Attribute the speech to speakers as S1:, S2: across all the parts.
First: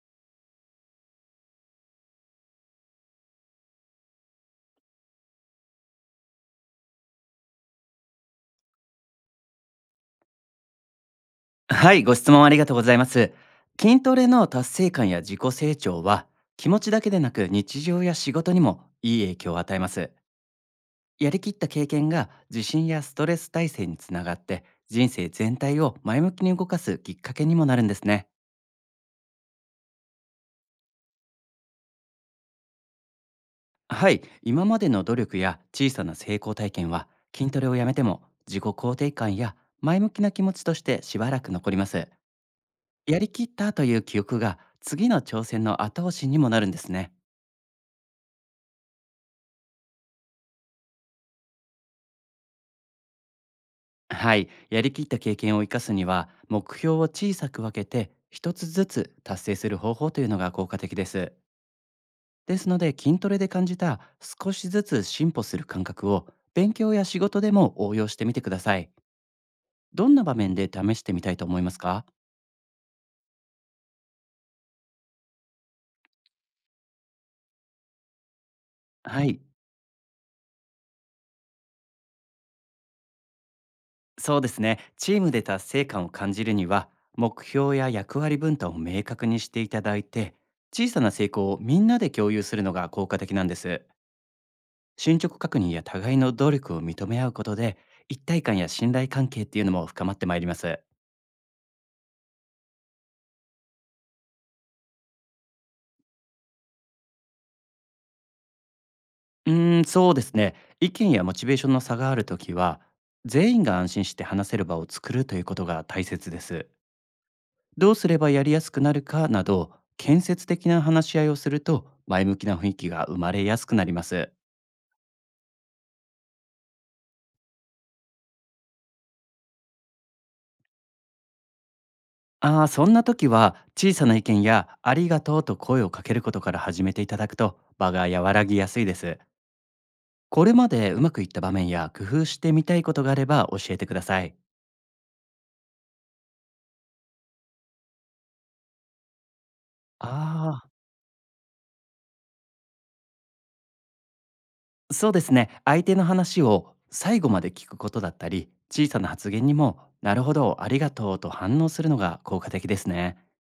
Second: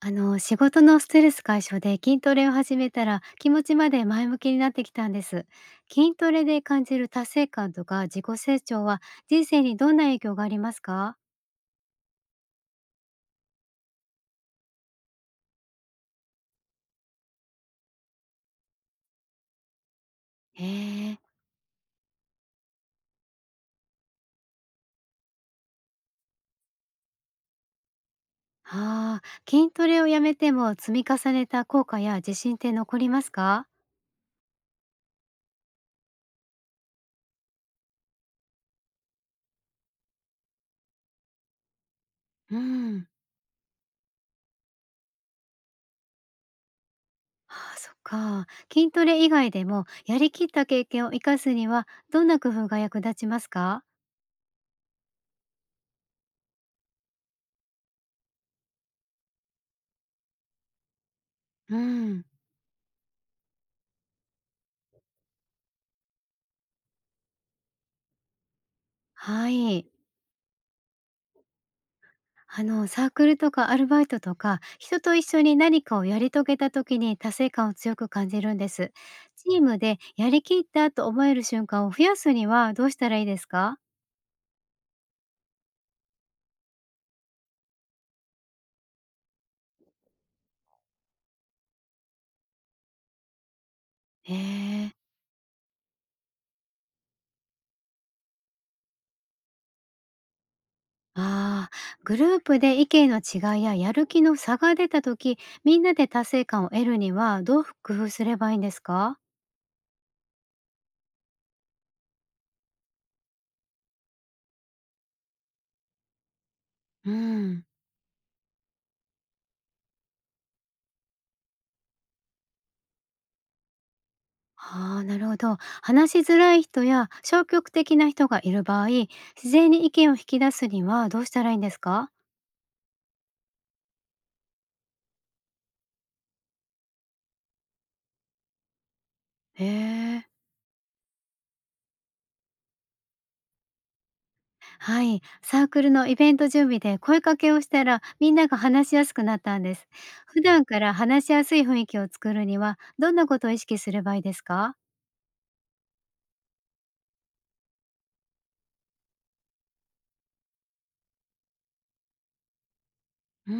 S1: 仕事のストレス解消で筋トレを始めたら気持ちまで前向きになってきたんです。筋トレで感じる達成感とか自己成長は人生にどんな影響がありますか？
S2: はい、ご質問ありがとうございます。筋トレの達成感や自己成長は、気持ちだけでなく日常や仕事にもいい影響を与えます。
S1: へえ。
S2: やりきった経験が自信やストレス耐性につながって、人生全体を前向きに動かすきっかけにもなるんですね。
S1: ああ、筋トレをやめても積み重ねた効果や自信って残りますか？
S2: はい、今までの努力や小さな成功体験は、筋トレをやめても自己肯定感や前向きな気持ちとしてしばらく残ります。
S1: うん。
S2: やりきったという記憶が次の挑戦の後押しにもなるんですね。
S1: ああ、そっか。筋トレ以外でもやりきった経験を生かすにはどんな工夫が役立ちますか？
S2: はい、やりきった経験を生かすには目標を小さく分けて一つずつ達成する方法というのが効果的です。
S1: うん。
S2: ですので筋トレで感じた少しずつ進歩する感覚を勉強や仕事でも応用してみてください。
S1: はい。
S2: どんな場面で試してみたいと思いますか？
S1: あのサークルとかアルバイトとか人と一緒に何かをやり遂げた時に達成感を強く感じるんです。
S2: はい、
S1: チームでやりきったと思える瞬間を増やすにはどうしたらいいですか？
S2: そうですね。チームで達成感を感じるには目標や役割分担を明確にしていただいて、小さな成功をみんなで共有するのが効果的なんです。
S1: へえ。
S2: 進捗確認や互いの努力を認め合うことで、一体感や信頼関係っていうのも深まってまいります。
S1: ああ、グループで意見の違いややる気の差が出た時、みんなで達成感を得るにはどう工夫すればいいんですか？
S2: うーん、そうですね、意見やモチベーションの差があるときは、全員が安心して話せる場を作るということが大切です。
S1: うん。
S2: どうすればやりやすくなるかなど、建設的な話し合いをすると前向きな雰囲気が生まれやすくなります。
S1: ああ、なるほど。話しづらい人や消極的な人がいる場合、自然に意見を引き出すにはどうしたらいいんですか？
S2: そんな時は、小さな意見やありがとうと声をかけることから始めていただくと場が和らぎやすいです。
S1: へえ。
S2: これまでうまくいった場面や工夫してみたいことがあれば教えてください。
S1: はい。サークルのイベント準備で声かけをしたら、みんなが話しやすくなったんです。普
S2: あ
S1: 段から話しやすい雰囲気を作るには、どんなことを意識すればいいですか？
S2: あ、そうですね。相手の話を最後まで聞くことだったり、小さな発言にも、なるほど、ありがとうと反応するのが効果的ですね。
S1: うー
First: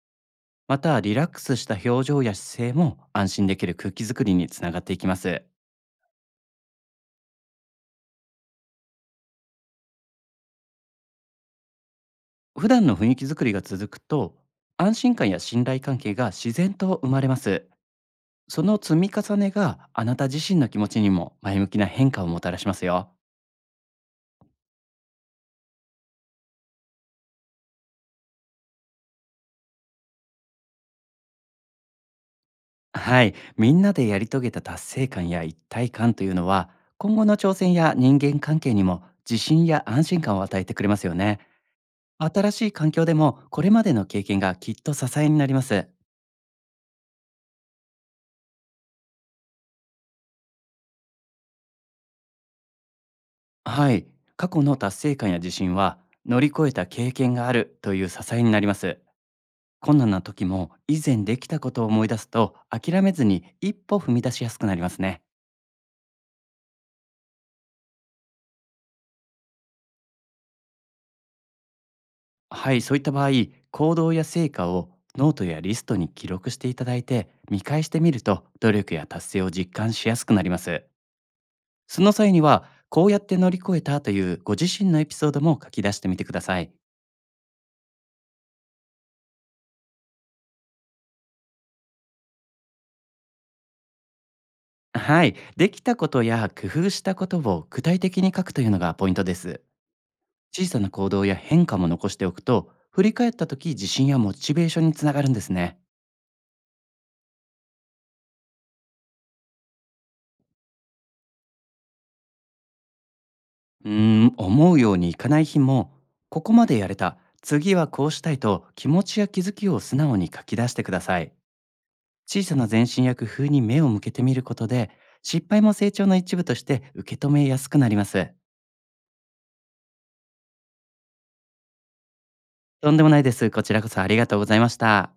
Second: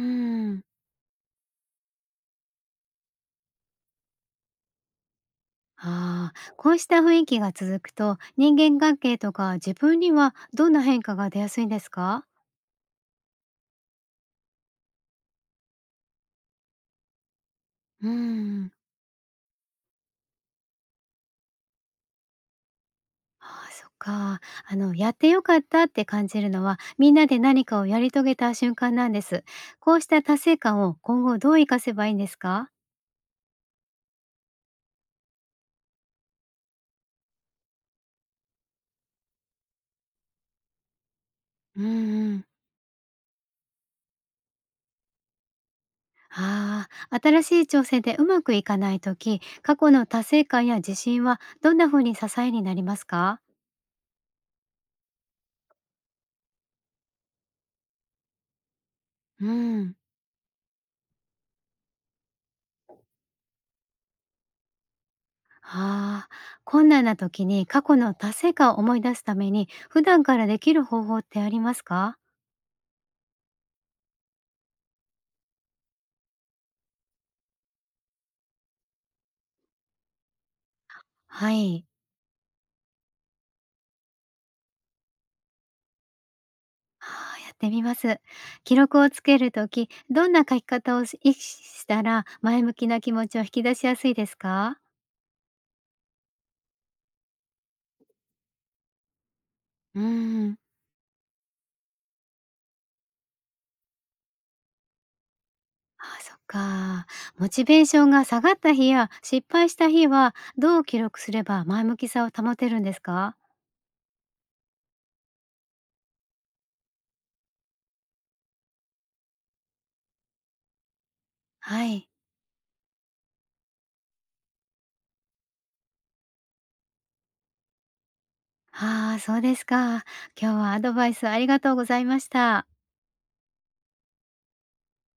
S1: ん、
S2: また、リラックスした表情や姿勢も安心できる空気づくりにつながっていきます。
S1: ああ、こうした雰囲気が続くと、人間関係とか自分にはどんな変化が出やすいんですか？
S2: 普段の雰囲気づくりが続くと、安心感や信頼関係が自然と生まれます。
S1: うー
S2: そ
S1: ん。
S2: の積み重ねがあなた自身の気持ちにも前向きな変化をもたらしますよ。
S1: ああ、そっか。あの、やってよかったって感じるのは、みんなで何かをやり遂げた瞬間なんです。こうした達成感を今後どう活かせばいいんですか？
S2: はい、みんなでやり遂げた達成感や一体感というのは、今後の挑戦や人間関係にも自信や安心感を与えてくれますよね。
S1: うんうん。
S2: 新しい環境でもこれまでの経験がきっと支えになります。
S1: ああ、新しい挑戦でうまくいかないとき、過去の達成感や自信はどんな風に支えになりますか？
S2: はい、過去の達成感や自信は、乗り越えた経験があるという支えになります。
S1: うん。
S2: 困難な時も以前できたことを思い出すと、諦めずに一歩踏み出しやすくなりますね。
S1: ああ、困難な時に過去の達成感を思い出すために、普段からできる方法ってありますか？
S2: はい、そういった場合、行動や成果をノートやリストに記録していただいて、見返してみると努力や達成を実感しやすくなります。
S1: はい。
S2: その際には、こうやって乗り越えたというご自身のエピソードも書き出してみてください。
S1: ああ、やってみます。記録をつけるとき、どんな書き方をし意識したら前向きな気持ちを引き出しやすいですか？
S2: はい、できたことや工夫したことを具体的に書くというのがポイントです。
S1: うん。
S2: 小さな行動や変化も残しておくと、振り返った時自信やモチベーションにつながるんですね。
S1: ああ、そっか。モチベーションが下がった日や失敗した日は、どう記録すれば前向きさを保てるんですか？
S2: うーん、思うようにいかない日も、ここまでやれた、次はこうしたいと気持ちや気づきを素直に書き出してください。
S1: はい。
S2: 小さな前進や工夫に目を向けてみることで、失敗も成長の一部として受け止めやすくなります。
S1: ああ、そうですか。今日はアドバイスありがとうございました。
S2: とんでもないです。こちらこそありがとうございました。